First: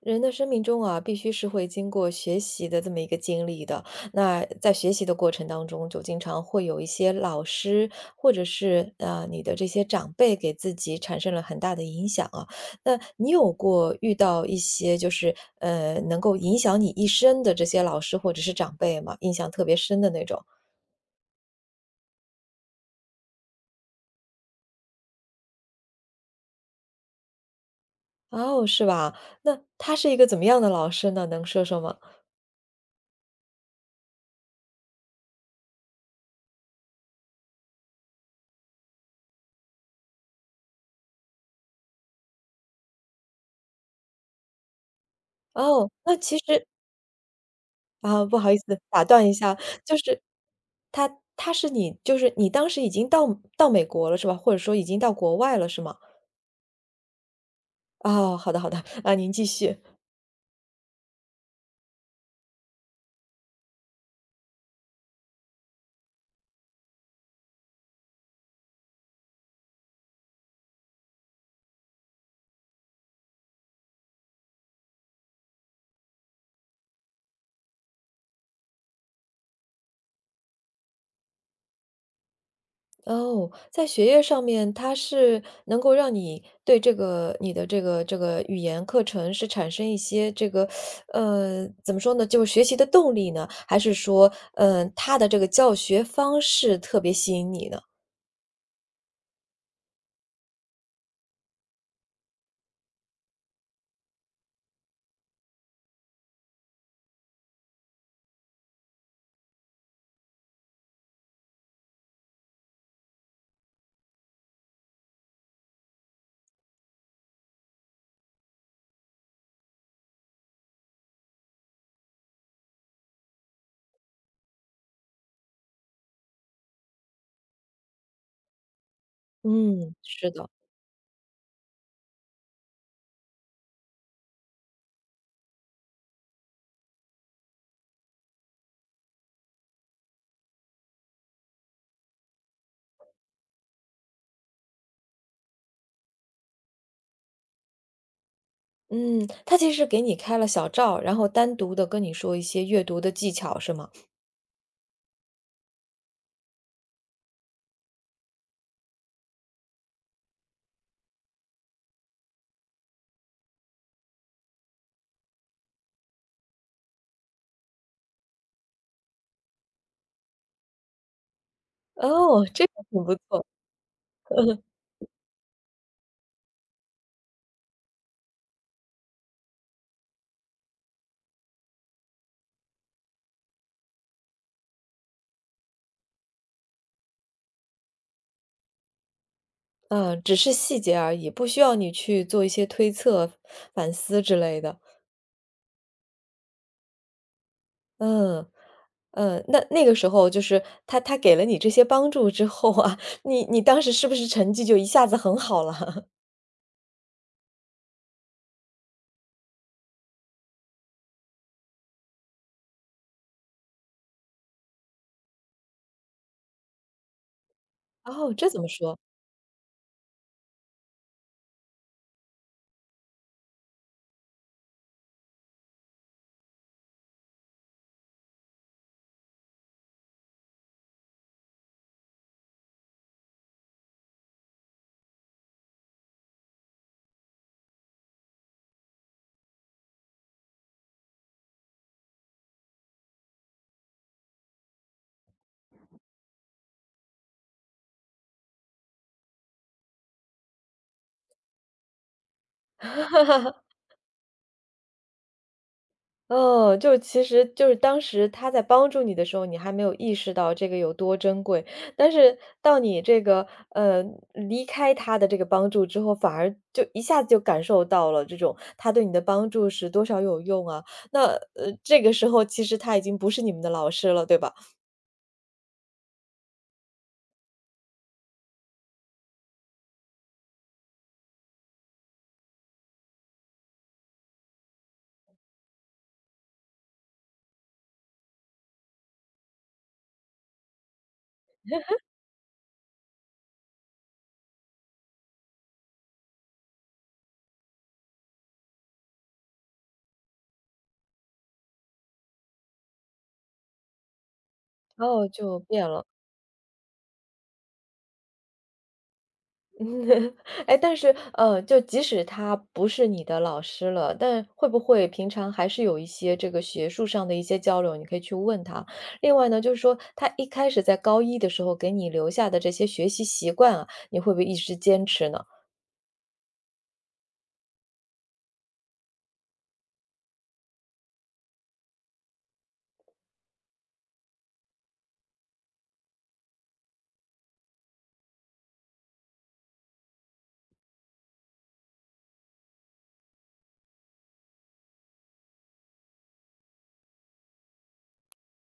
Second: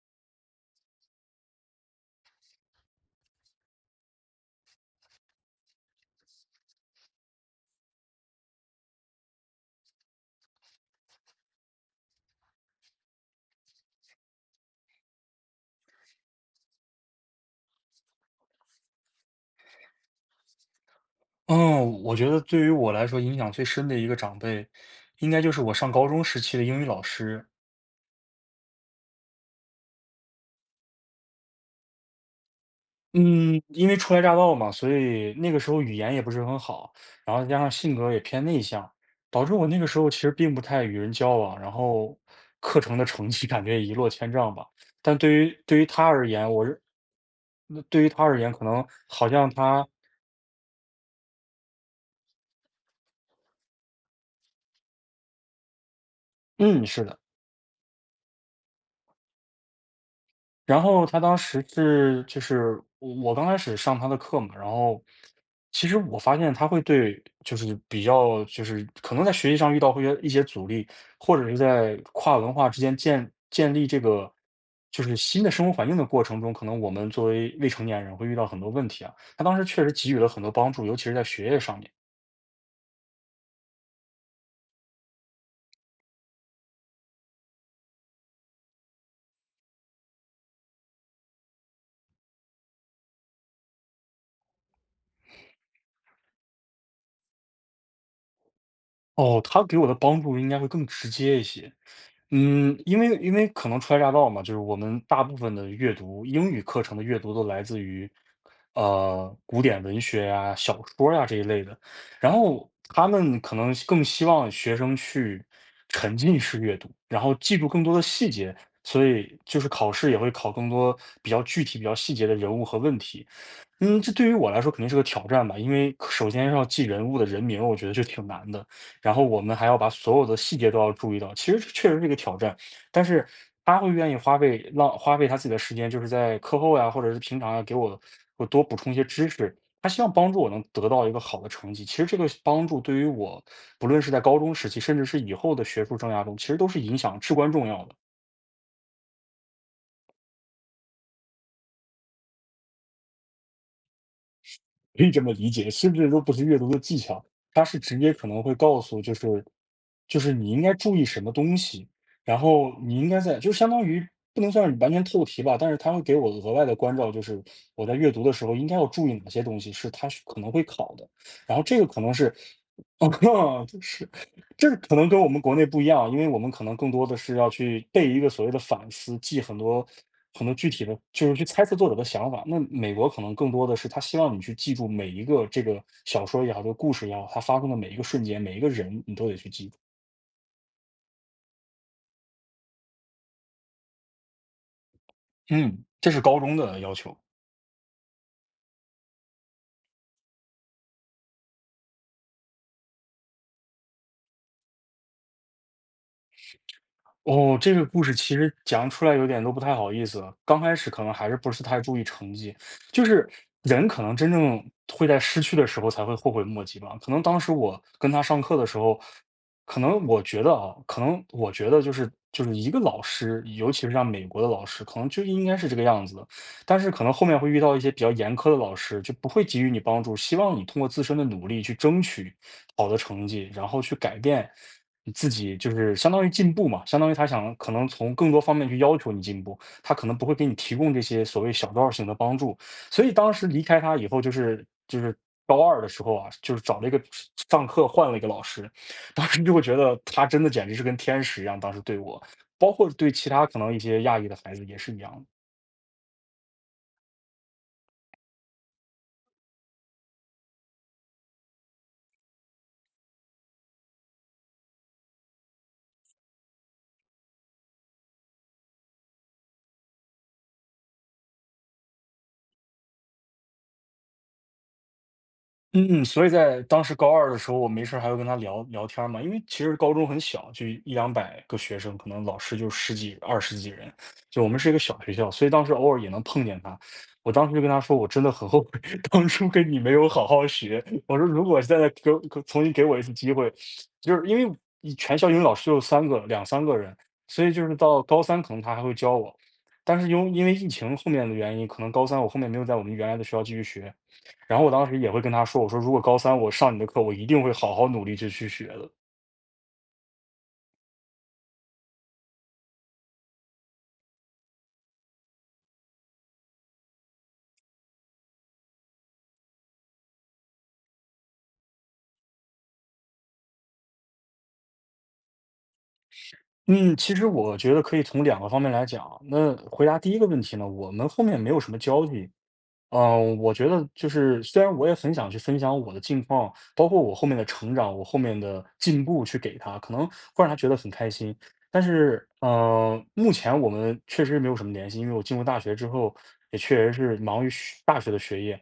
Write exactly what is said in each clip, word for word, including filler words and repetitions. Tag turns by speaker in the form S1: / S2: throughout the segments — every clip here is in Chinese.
S1: 人的生命中啊，必须是会经过学习的这么一个经历的。那在学习的过程当中，就经常会有一些老师，或者是啊，你的这些长辈给自己产生了很大的影响啊。那你有过遇到一些就是呃能够影响你一生的这些老师或者是长辈吗？印象特别深的那种？
S2: 嗯，我觉得对于我来说影响最深的一个长辈，应该就是我上高中时期的英语老师。
S1: 哦，是吧？那他是一个怎么样的老师呢？能说说吗？
S2: 嗯，因为初来乍到嘛，所以那个时候语言也不是很好，然后加上性格也偏内向，导致我那个时候其实并不太与人交往，然后课程的成绩感觉一落千丈吧。但对于对于
S1: 哦，
S2: 他
S1: 那
S2: 而
S1: 其
S2: 言，我
S1: 实
S2: 是那对于
S1: 啊，
S2: 他
S1: 不
S2: 而
S1: 好
S2: 言，
S1: 意
S2: 可
S1: 思，
S2: 能
S1: 打断
S2: 好
S1: 一
S2: 像
S1: 下，
S2: 他
S1: 就是他他是你就是你当时已经到到美国了是吧？或者说已经到国外了是吗？
S2: 嗯，是的。
S1: 哦，好的好的，啊，您继续。
S2: 然后他当时是，就是我我刚开始上他的课嘛，然后其实我发现他会对，就是比较，就是可能在学习上遇到会一些阻力，或者是在跨文化之间建建立这个就是新的生活环境的过程中，可能我们作为未成年人会遇到很多问题啊。他当时确实给予了很多帮助，尤其是在学业上面。
S1: 哦，在学业上面，他是能够让你对这个你的这个这个语言课程是产生一些这个，呃，怎么说呢，就是学习的动力呢？还是说，嗯、他的这个教学方式特别吸引你呢？
S2: 哦，他给我的帮助应该会更直接一些。嗯，因为因为可能初来乍到嘛，就是我们大部分的阅读，英语课程的阅读都来自于，呃，古典文学呀、小说呀这一类的。然后他们可能更希望学生去沉浸式阅读，然后记住更多的细节，所以就是考试也会考更多比较具体、比较细节的人物和问题。嗯，这对于我来说肯定是个挑战吧，因为可首先要记人物的人名儿我觉得就挺难的。然后我们还要把
S1: 嗯，
S2: 所有
S1: 是
S2: 的
S1: 的。
S2: 细节都要注意到，其实这确实是一个挑战。但是他会愿意花费浪花费他自己的时间，就是在课后呀，或者是平常呀，给我我多补充一些知识。他希望帮助我能得到一个好的成绩。其实这个帮助对于我，不论是在高中时期，甚至是以后的学术生涯中，其实都是影响至关重要的。
S1: 嗯，他其实给你开了小灶，然后单独的跟你说一些阅读的技巧是吗？
S2: 可以这么理解，甚至都不是阅读的技巧，它是直接可能会告诉，就是就是你应该注意什么东西，然后你应该在就相当于不能算是完全透题吧，但是它会给我额外的关照，就是我在阅读的时候应该要注意哪些东西是它是可能会考的，然后这个可能是，
S1: 哦，这个 挺不错。
S2: 哦，是。这个可能跟我们国内不一样，因为我们可能更多的是要去背一个所谓的反思，记很多很多具体的，就是去猜测作者的想法。那美国可能更多的是他希望你去记住每一个这个小说也好，这个故事也好，它发生的每一个瞬间，每一个人你都得去记住。
S1: 嗯，只是细节而已，不需要你去做一些推测、反思之类的。
S2: 嗯，这是高中的要求。
S1: 嗯，嗯，那那个时候就是他他给了你这些帮助之后啊，你你当时是不是成绩就一下子很好了？
S2: 哦，这个故事其实讲出来有点都不太好意思了，刚开始可能还是不是太注意成绩，就是人可能真正会在失去的时候才会后悔莫及吧。可能当时我跟他
S1: 哦，
S2: 上
S1: 这
S2: 课
S1: 怎
S2: 的
S1: 么
S2: 时
S1: 说？
S2: 候，可能我觉得啊，可能我觉得就是就是一个老师，尤其是像美国的老师，可能就应该是这个样子的。但是可能后面会遇到一些比较严苛的老师，就不会给予你帮助，希望你通过自身的努力去争取好的成绩，然后去改变你自己，就是相当于进步嘛，相当于他想可能从更多方面去要求你进步，他可能不会给你提供这些所谓小道型的帮助。所以当时离开他以后，就是就是高二的时候啊，就是找了一个上课换了一个老师，当时就会觉得他真的简直是跟天使一样，当时对我，包括对其他可能一些亚裔的孩子也是一样的。
S1: 哦，就其实就是当时他在帮助你的时候，你还没有意识到这个有多珍贵，但是到你这个，呃，离开他的这个帮助之后，反而就一下子就感受到了这种他对你的帮助是多少有用啊。那，呃，这个时候其实他已经不是你们的老师了，对吧？
S2: 嗯，嗯所以在当时高二的时候，我没事儿还会跟他聊聊天儿嘛，因为其实高中很小，就一两百个学生，可能老师就十几、二十几人，就我们是一个小学校，所以当时偶尔也能碰见他。我当时就跟他说，我真的很后悔 当初跟你没有好好学。我说，如果现在给我给重新给我一次机会，就是因为一全校英语老师就三个、两三个人，所以就是到高三可能他还会教我，但是因为因为疫情后面的原因，可能高三我后面没有在我们原来的学校继续学，然后我当时
S1: 然
S2: 也会
S1: 后
S2: 跟他
S1: 就
S2: 说，我说
S1: 变
S2: 如果
S1: 了。
S2: 高三我上你的课，我一定会好好努力去去学的。
S1: 嗯 哎，但是，呃，就即使他不是你的老师了，但会不会平常还是有一些这个学术上的一些交流，你可以去问他。另外呢，就是说他一开始在高一的时候给你留下的这些学习习惯啊，你会不会一直坚持呢？
S2: 嗯，其实我觉得可以从两个方面来讲。那回答第一个问题呢，我们后面没有什么交集，嗯，我觉得就是虽然我也很想去分享我的近况，包括我后面的成长，我后面的进步去给他，可能会让他觉得很开心。但是，呃，目前我们确实没有什么联系，因为我进入大学之后，也确实是忙于学大学的学业。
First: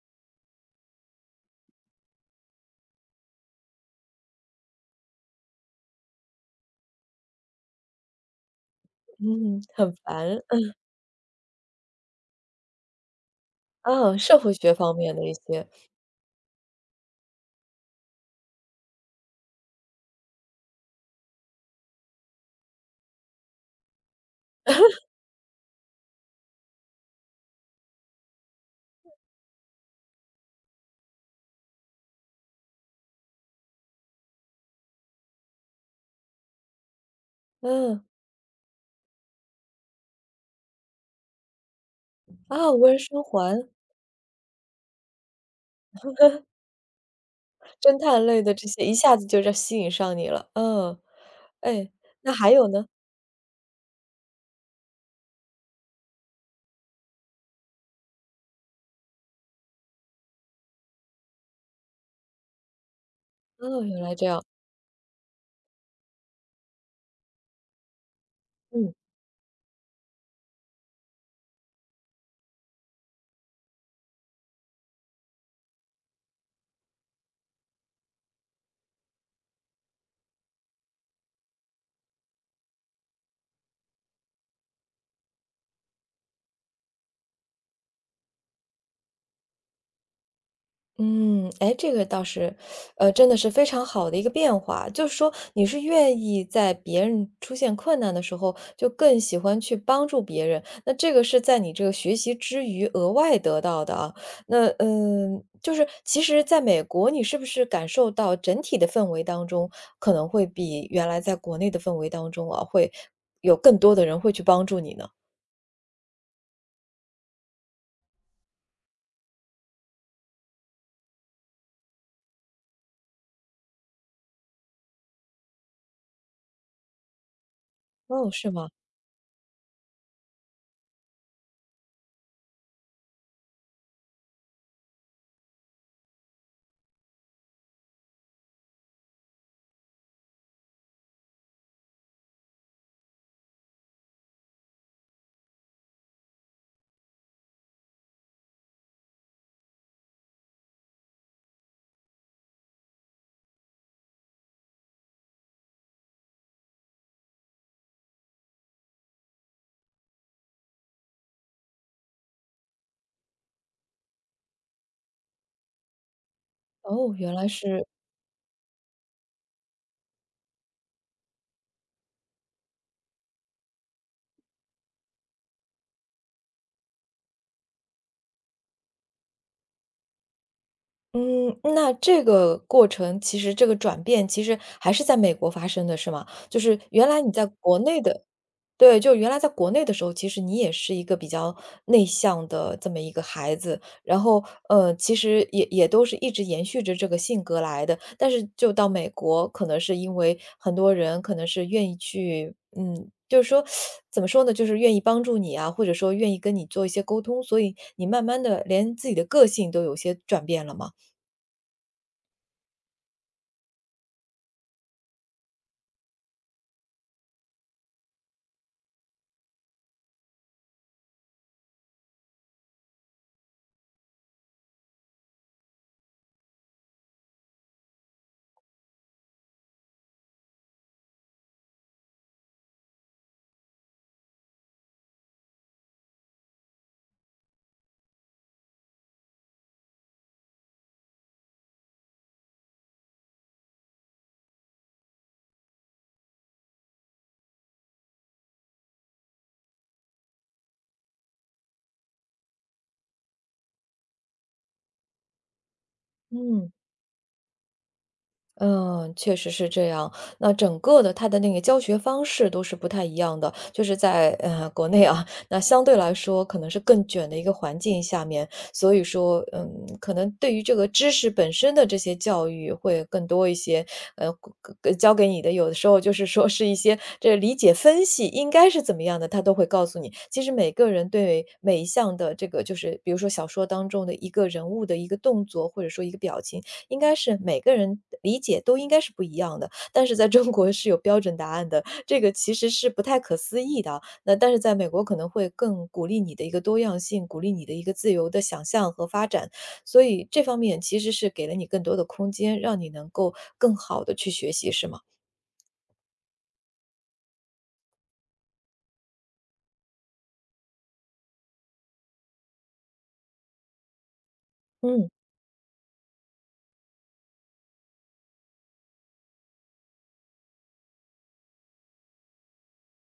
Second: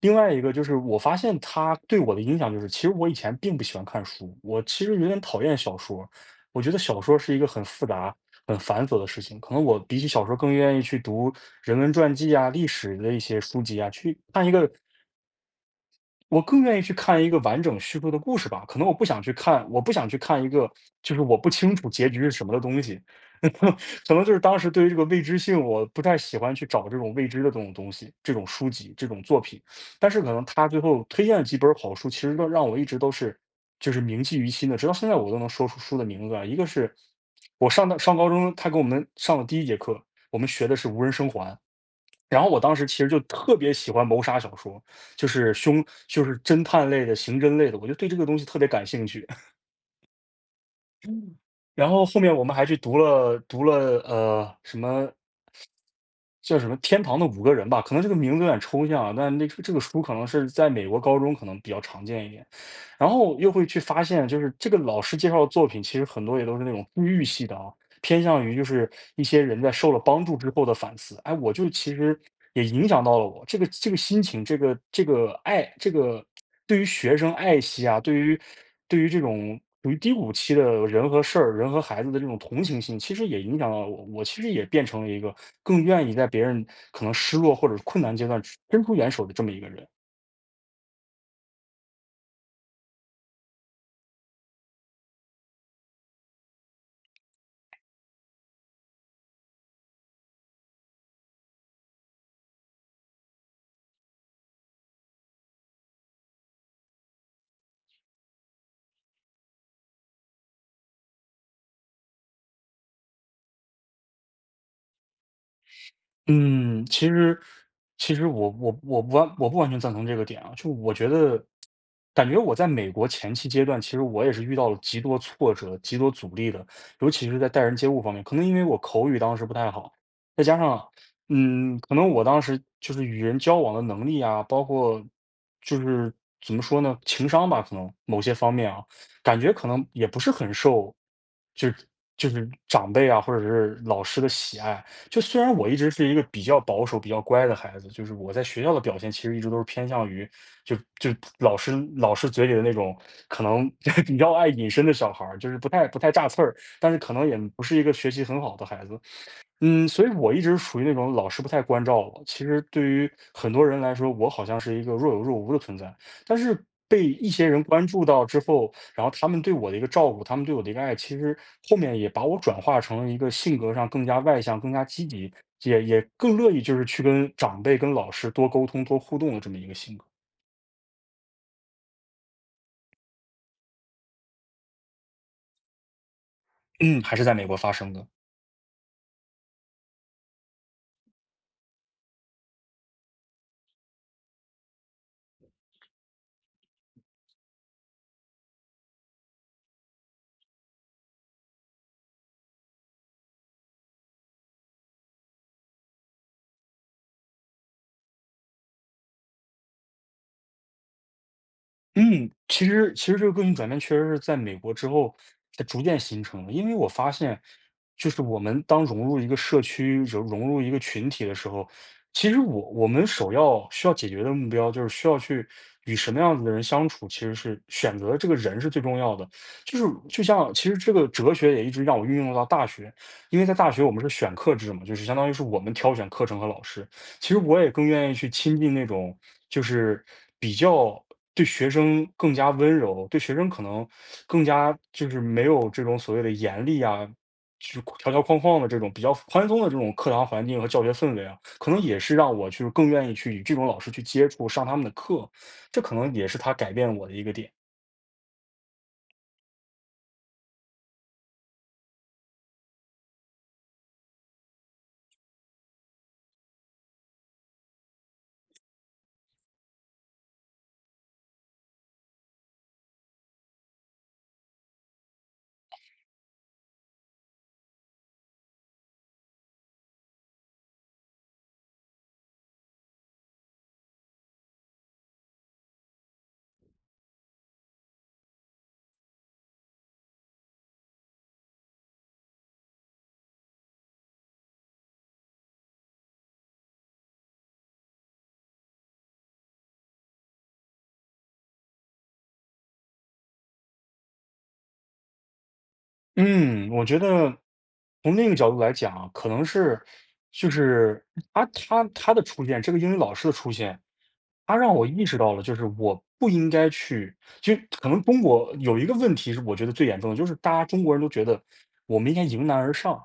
S2: 另外一个就是，我发现他对我的影响就是，其实我以前并不喜欢看书，我其实有点讨厌小说，我觉得小说是一个很复杂。很繁琐的事情。可
S1: 嗯，
S2: 能我
S1: 很
S2: 比起小说
S1: 烦。
S2: 更愿意去读人文传记啊、历史的一些书籍啊，
S1: 啊，
S2: 去
S1: 社
S2: 看一
S1: 会
S2: 个
S1: 学方面的一些，
S2: 我更愿意去看一个完整叙述的故事吧，可能我不想去看我不想去看一个就是我不清楚结局是什么的东西。可能就是当时对于这个未知性，我不太喜欢去找这种未知的这种东西，这种书籍，这种作品。但是可能他最后推荐的几本好书，其实都让我一直都是就是铭记于心的，直到现在我都能说出书的名字来。一个是我上到
S1: 嗯，
S2: 上高中，他给我们上的第一节课，我们学的是《无人生还》。然后我
S1: 啊，
S2: 当
S1: 无
S2: 时其
S1: 人
S2: 实
S1: 生
S2: 就特
S1: 还、
S2: 别喜欢谋杀小说，就是凶就是侦探类的、刑侦类的，我就
S1: 侦
S2: 对这
S1: 探
S2: 个东
S1: 类
S2: 西
S1: 的
S2: 特
S1: 这
S2: 别
S1: 些，
S2: 感
S1: 一
S2: 兴
S1: 下子
S2: 趣。
S1: 就让 吸引上你了。嗯，
S2: 然
S1: 哎，
S2: 后后
S1: 那
S2: 面我
S1: 还
S2: 们还
S1: 有
S2: 去
S1: 呢？
S2: 读了读了，呃，什么叫什么《天堂的五个人》吧，可能这个名字有点抽象啊，但那这个这个书可能是在美国高中可能比较常见一点。然后又会去
S1: 哦，原
S2: 发
S1: 来这
S2: 现，就
S1: 样，
S2: 是这个老师介绍的作品，其实很多也都是那种治愈系的啊，偏向于就是
S1: 嗯。
S2: 一些人在受了帮助之后的反思。哎，我就其实也影响到了我这个这个心情，这个这个爱，这个对于学生爱惜啊，对于对于这种处于低谷期的人和事儿、人和孩子的这种同情心，其实也影响到了我。我其实也变成了一个更愿意在别人可能失落或者是困难阶段伸出援手的这么一个人。
S1: 嗯，哎，这个倒是，呃，真的是非常好的一个变化。就是说，你是愿意在别人出现困难的时候，就更喜欢去帮助别人。那这个是在你这个学习之余额外得到的啊。那嗯，就是其实在美国，你是不是感受到整体的氛围当中，可能会比原来在国内的氛围当中啊，会有更多的人会去帮助你呢？
S2: 嗯，其实其实我我我不完我不完全赞同这个点啊，就我觉得，感觉我在美国前期阶段，其实我也是遇到了极多挫折、极多阻力的，尤其是在待人接物方面，
S1: 哦，
S2: 可能
S1: 是
S2: 因为
S1: 吗？
S2: 我口语当时不太好，再加上，嗯，可能我当时就是与人交往的能力啊，包括就是怎么说呢，情商吧，可能某些方面啊，感觉可能也不是很受，就是就是长辈啊或者是老师的喜爱。就虽然我一直是一个比较保守、比较乖的孩子，就是我在学校的表现其实一直都是偏向于就就老师老师嘴里的那种可能 比较爱隐身的小孩儿，就是不太不太炸刺儿，但是可能也不是一个学习很好的孩子。嗯，所以我一直属于那种老师不太关照我。其实对于很多人来说，我好像是一个若有若无的存在。但是被
S1: 哦，
S2: 一
S1: 原来
S2: 些人
S1: 是
S2: 关注到之后，然后他们对我的一个照顾，他们对我的一个爱，其实后面也把我转化成了一个性格上更加外向、更加积极，也也更乐意就是去跟长辈、跟老师多沟通、多互动的这么一个性格。
S1: 嗯，那这个过程其实这个转变其实还是在美国发生的是吗？就是
S2: 嗯，
S1: 原
S2: 还
S1: 来
S2: 是
S1: 你
S2: 在
S1: 在
S2: 美国发
S1: 国
S2: 生
S1: 内
S2: 的。
S1: 的对，就原来在国内的时候，其实你也是一个比较内向的这么一个孩子，然后，呃，其实也也都是一直延续着这个性格来的，但是就到美国，可能是因为很多人可能是愿意去，嗯，就是说怎么说呢，就是愿意帮助你啊，或者说愿意跟你做一些沟通，所以你慢慢的连自己的个性都有些转变了吗？
S2: 嗯，其实其实这个个性转变确实是在美国之后才逐渐形成的。因为我发现，就是我们当融入一个社区、融融入一个群体的时候，其实我我们首要需要解决的目标就是需要去与什么样子的人相处，其实是选择这个人是最重要的。就是就像其实这个哲学也一直让我运用到大学，因为在大学我们是选课制嘛，就是相当于是我们挑选课程和老师。其实我也更愿意去亲近那种。就是比较对学生更加温柔，对学生可能更加就是没有这种所谓的严厉啊，就是条条框框的这种比较宽松的这种课堂环境和教学氛围啊，可能也是让我就是更愿意去与这种老师去接触，上他们的课，这可能也是他
S1: 嗯，
S2: 改变我的一个点。
S1: 嗯，确实是这样。那整个的它的那个教学方式都是不太一样的，就是在呃国内啊，那相对来说可能是更卷的一个环境下面，所以说，嗯，可能对于这个知识本身的这些教育会更多一些。呃，呃教给你的有的时候就是说是一些这理解分析应该是怎么样的，他都会告诉你。其实每个人对每一项的这个，就是比如说小说当中的一个人物的一个动作，或者说一个表情。应该是每个人理解都应该是不一样的，但是在中国是有标准答案的，这个其实是不太可思议的。那但是在美国可能会更鼓励你的一个多样性，鼓励你的一个自由的想象和发展，所以这方面其实是给了你更多的空间，让你能够更好的去学习，是吗？
S2: 嗯，我觉得从另一个角度来讲啊可能是就是他他他的出现，这个英语老师的出现，他让我意
S1: 嗯，
S2: 识到了，就是我不应该去，就可能中国有一个问题是我觉得最严重的，就是大家中国人都觉得我们应该迎难而上，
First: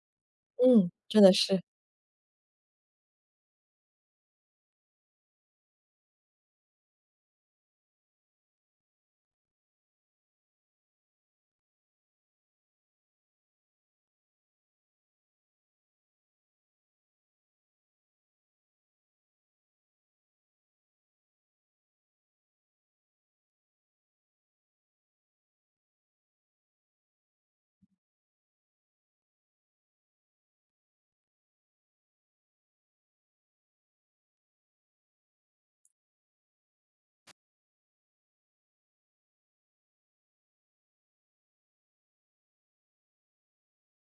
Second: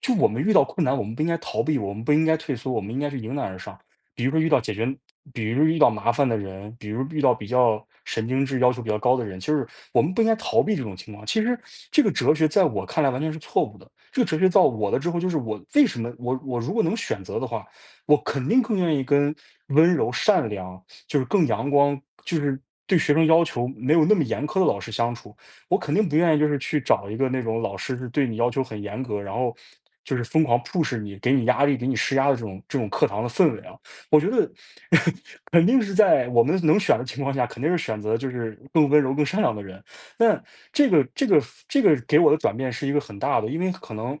S2: 就我们遇到困
S1: 嗯，
S2: 难，我们
S1: 真
S2: 不应
S1: 的
S2: 该
S1: 是。
S2: 逃避，我们不应该退缩，我们应该是迎难而上。比如说遇到解决，比如遇到麻烦的人，比如遇到比较神经质、要求比较高的人，就是我们不应该逃避这种情况。其实这个哲学在我看来完全是错误的。这个哲学到我了之后，就是我为什么我我如果能选择的话，我肯定更愿意跟温柔、善良，就是更阳光，就是对学生要求没有那么严苛的老师相处。我肯定不愿意就是去找一个那种老师是对你要求很严格，然后就是疯狂 push 你，给你压力、给你施压的这种这种课堂的氛围啊。我觉得 肯定是在我们能选的情况下，肯定是选择就是更温柔、更善良的人。那这个这个这个给我的转变是一个很大的，因为可能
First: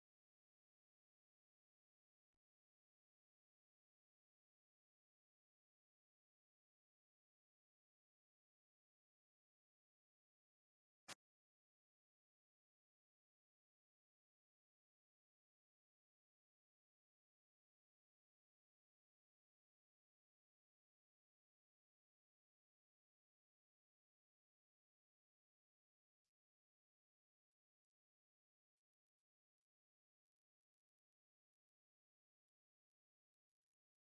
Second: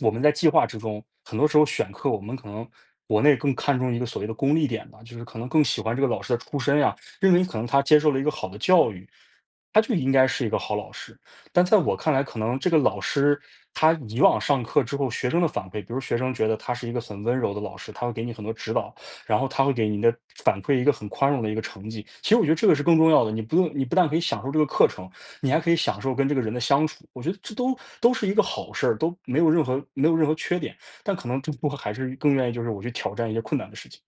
S2: 我们在计划之中，很多时候选课我们可能。国内更看重一个所谓的功利点吧，就是可能更喜欢这个老师的出身呀，认为可能他接受了一个好的教育，他就应该是一个好老师。但在我看来，可能这个老师他以往上课之后学生的反馈，比如学生觉得他是一个很温柔的老师，他会给你很多指导，然后他会给你的反馈一个很宽容的一个成绩。其实我觉得这个是更重要的，你不用，你不但可以享受这个课程，你还可以享受跟这个人的相处。我觉得这都都是一个好事儿，都没有任何没有任何缺点。但可能更多还是更愿意就是我去挑战一些困难的事情。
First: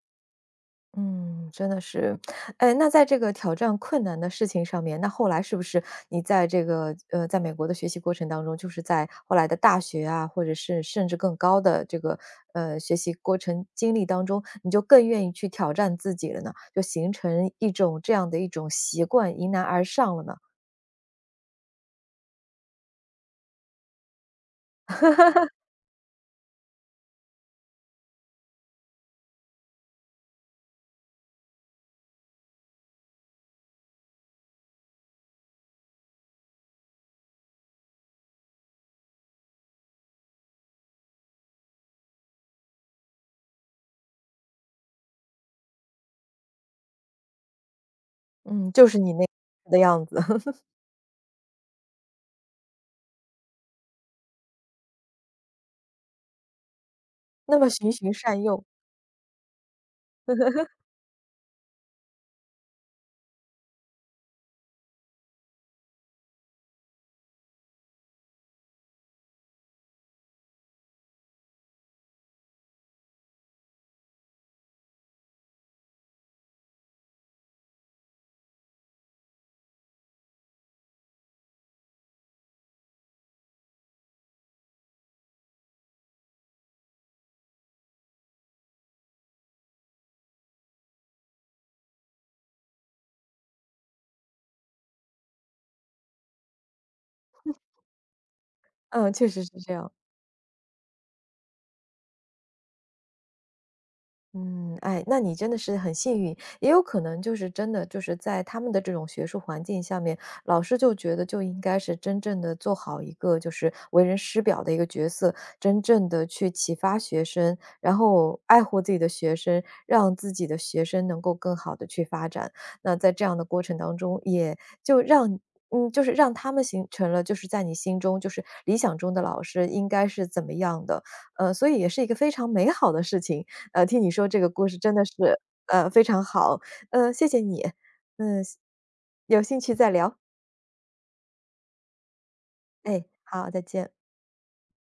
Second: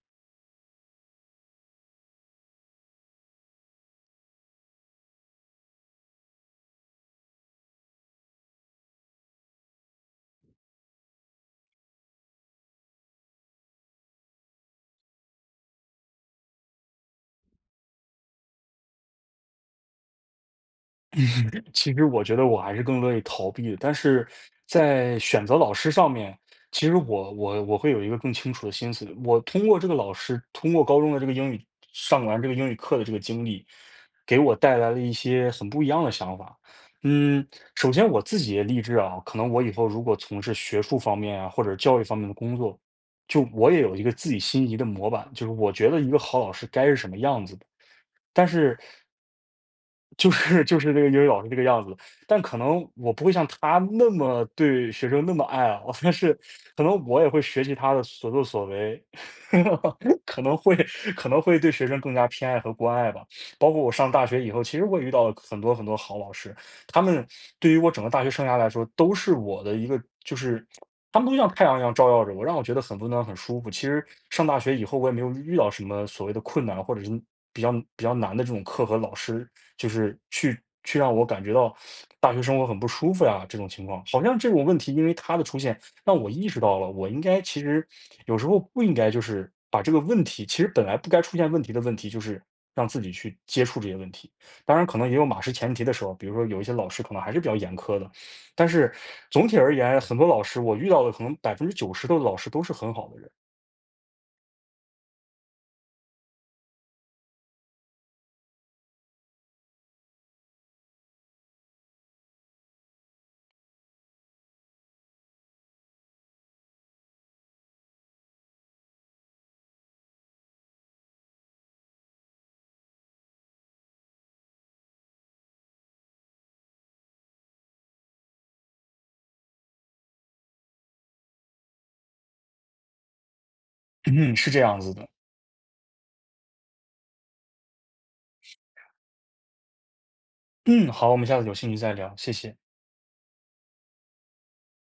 S1: 嗯，真的是。哎，那在这个挑战困难的事情上面，那后来是不是你在这个呃，在美国的学习过程当中，就是在后来的大学啊，或者是甚至更高的这个呃学习过程经历当中，你就更愿意去挑战自己了呢？就形成一种这样的一种习惯，迎难而上了呢？
S2: 其实我觉得我还是更乐意逃避的，但是在选择老师上面，其实我我我会有一个更清楚的心思。我通过这个老师，通过高中的这个英语上完这个英语课的这个经历，给我带来了一些很不一样的想法。嗯，首先我自己也立志啊，可能我以后如果从事学术方面啊，或者教育方面的工作，就我也有一个自己心仪的模板，就是我觉得一个好老师该是什么样子的。但
S1: 嗯，
S2: 是
S1: 就是你那的样子，
S2: 就 是就是这个英语老师这个样子，但可能我不会像他那么对学生那么爱啊，但是可能我也会
S1: 那
S2: 学
S1: 么
S2: 习
S1: 循
S2: 他的
S1: 循
S2: 所
S1: 善
S2: 作
S1: 诱。
S2: 所为，可能会 可能会对学生更加偏爱和关爱吧。包括我上大学以后，其实我也遇到了很多很多好老师，他们对于我整个大学生涯来说，都是我的一个就是他们都像太阳一样照耀着我，让我觉得很温暖、很舒服。其实上大学以后，我也没有遇到什么所谓的困难，或者是比较比较难的这种课和老师，就是去去让我感觉到大学生活很不舒服呀、这种情况。好像这种问题，因为他的出现，让我意识到了，我应该其实有时候不应该就是把这个问题，其实本来不该出现问题的问题，就是让自己去接触这些问题。当然可能也有马失前蹄的时候，比如说有一些老师可能还是比较严苛的，但是
S1: 嗯，确实
S2: 总
S1: 是
S2: 体
S1: 这
S2: 而
S1: 样。
S2: 言，很多老师我遇到的可能百分之九十的老师都是很好的
S1: 嗯，哎，那你真的是很幸运，也有可能就是真的就是在他们的这种学术环境下面，老师就觉得就应该是真正的做好一个就是为人师表的一个角色，真正的去启发学生，然后爱护自己的学生，让自己的学生能够更好的去发展。那在这样的过程当中，也就让。嗯，就是让他们形成了，就是在你心中，就是理想中的老师应该是怎么样的，呃，所以也是一个非常美好的事情。呃，听你说
S2: 人，
S1: 这个
S2: 是这
S1: 故事
S2: 样子
S1: 真的
S2: 的。
S1: 是，呃，非常好，呃，谢谢你，嗯，有兴趣再聊，
S2: 嗯，好，我们下次有兴趣再聊，谢谢。
S1: 哎，好，再见。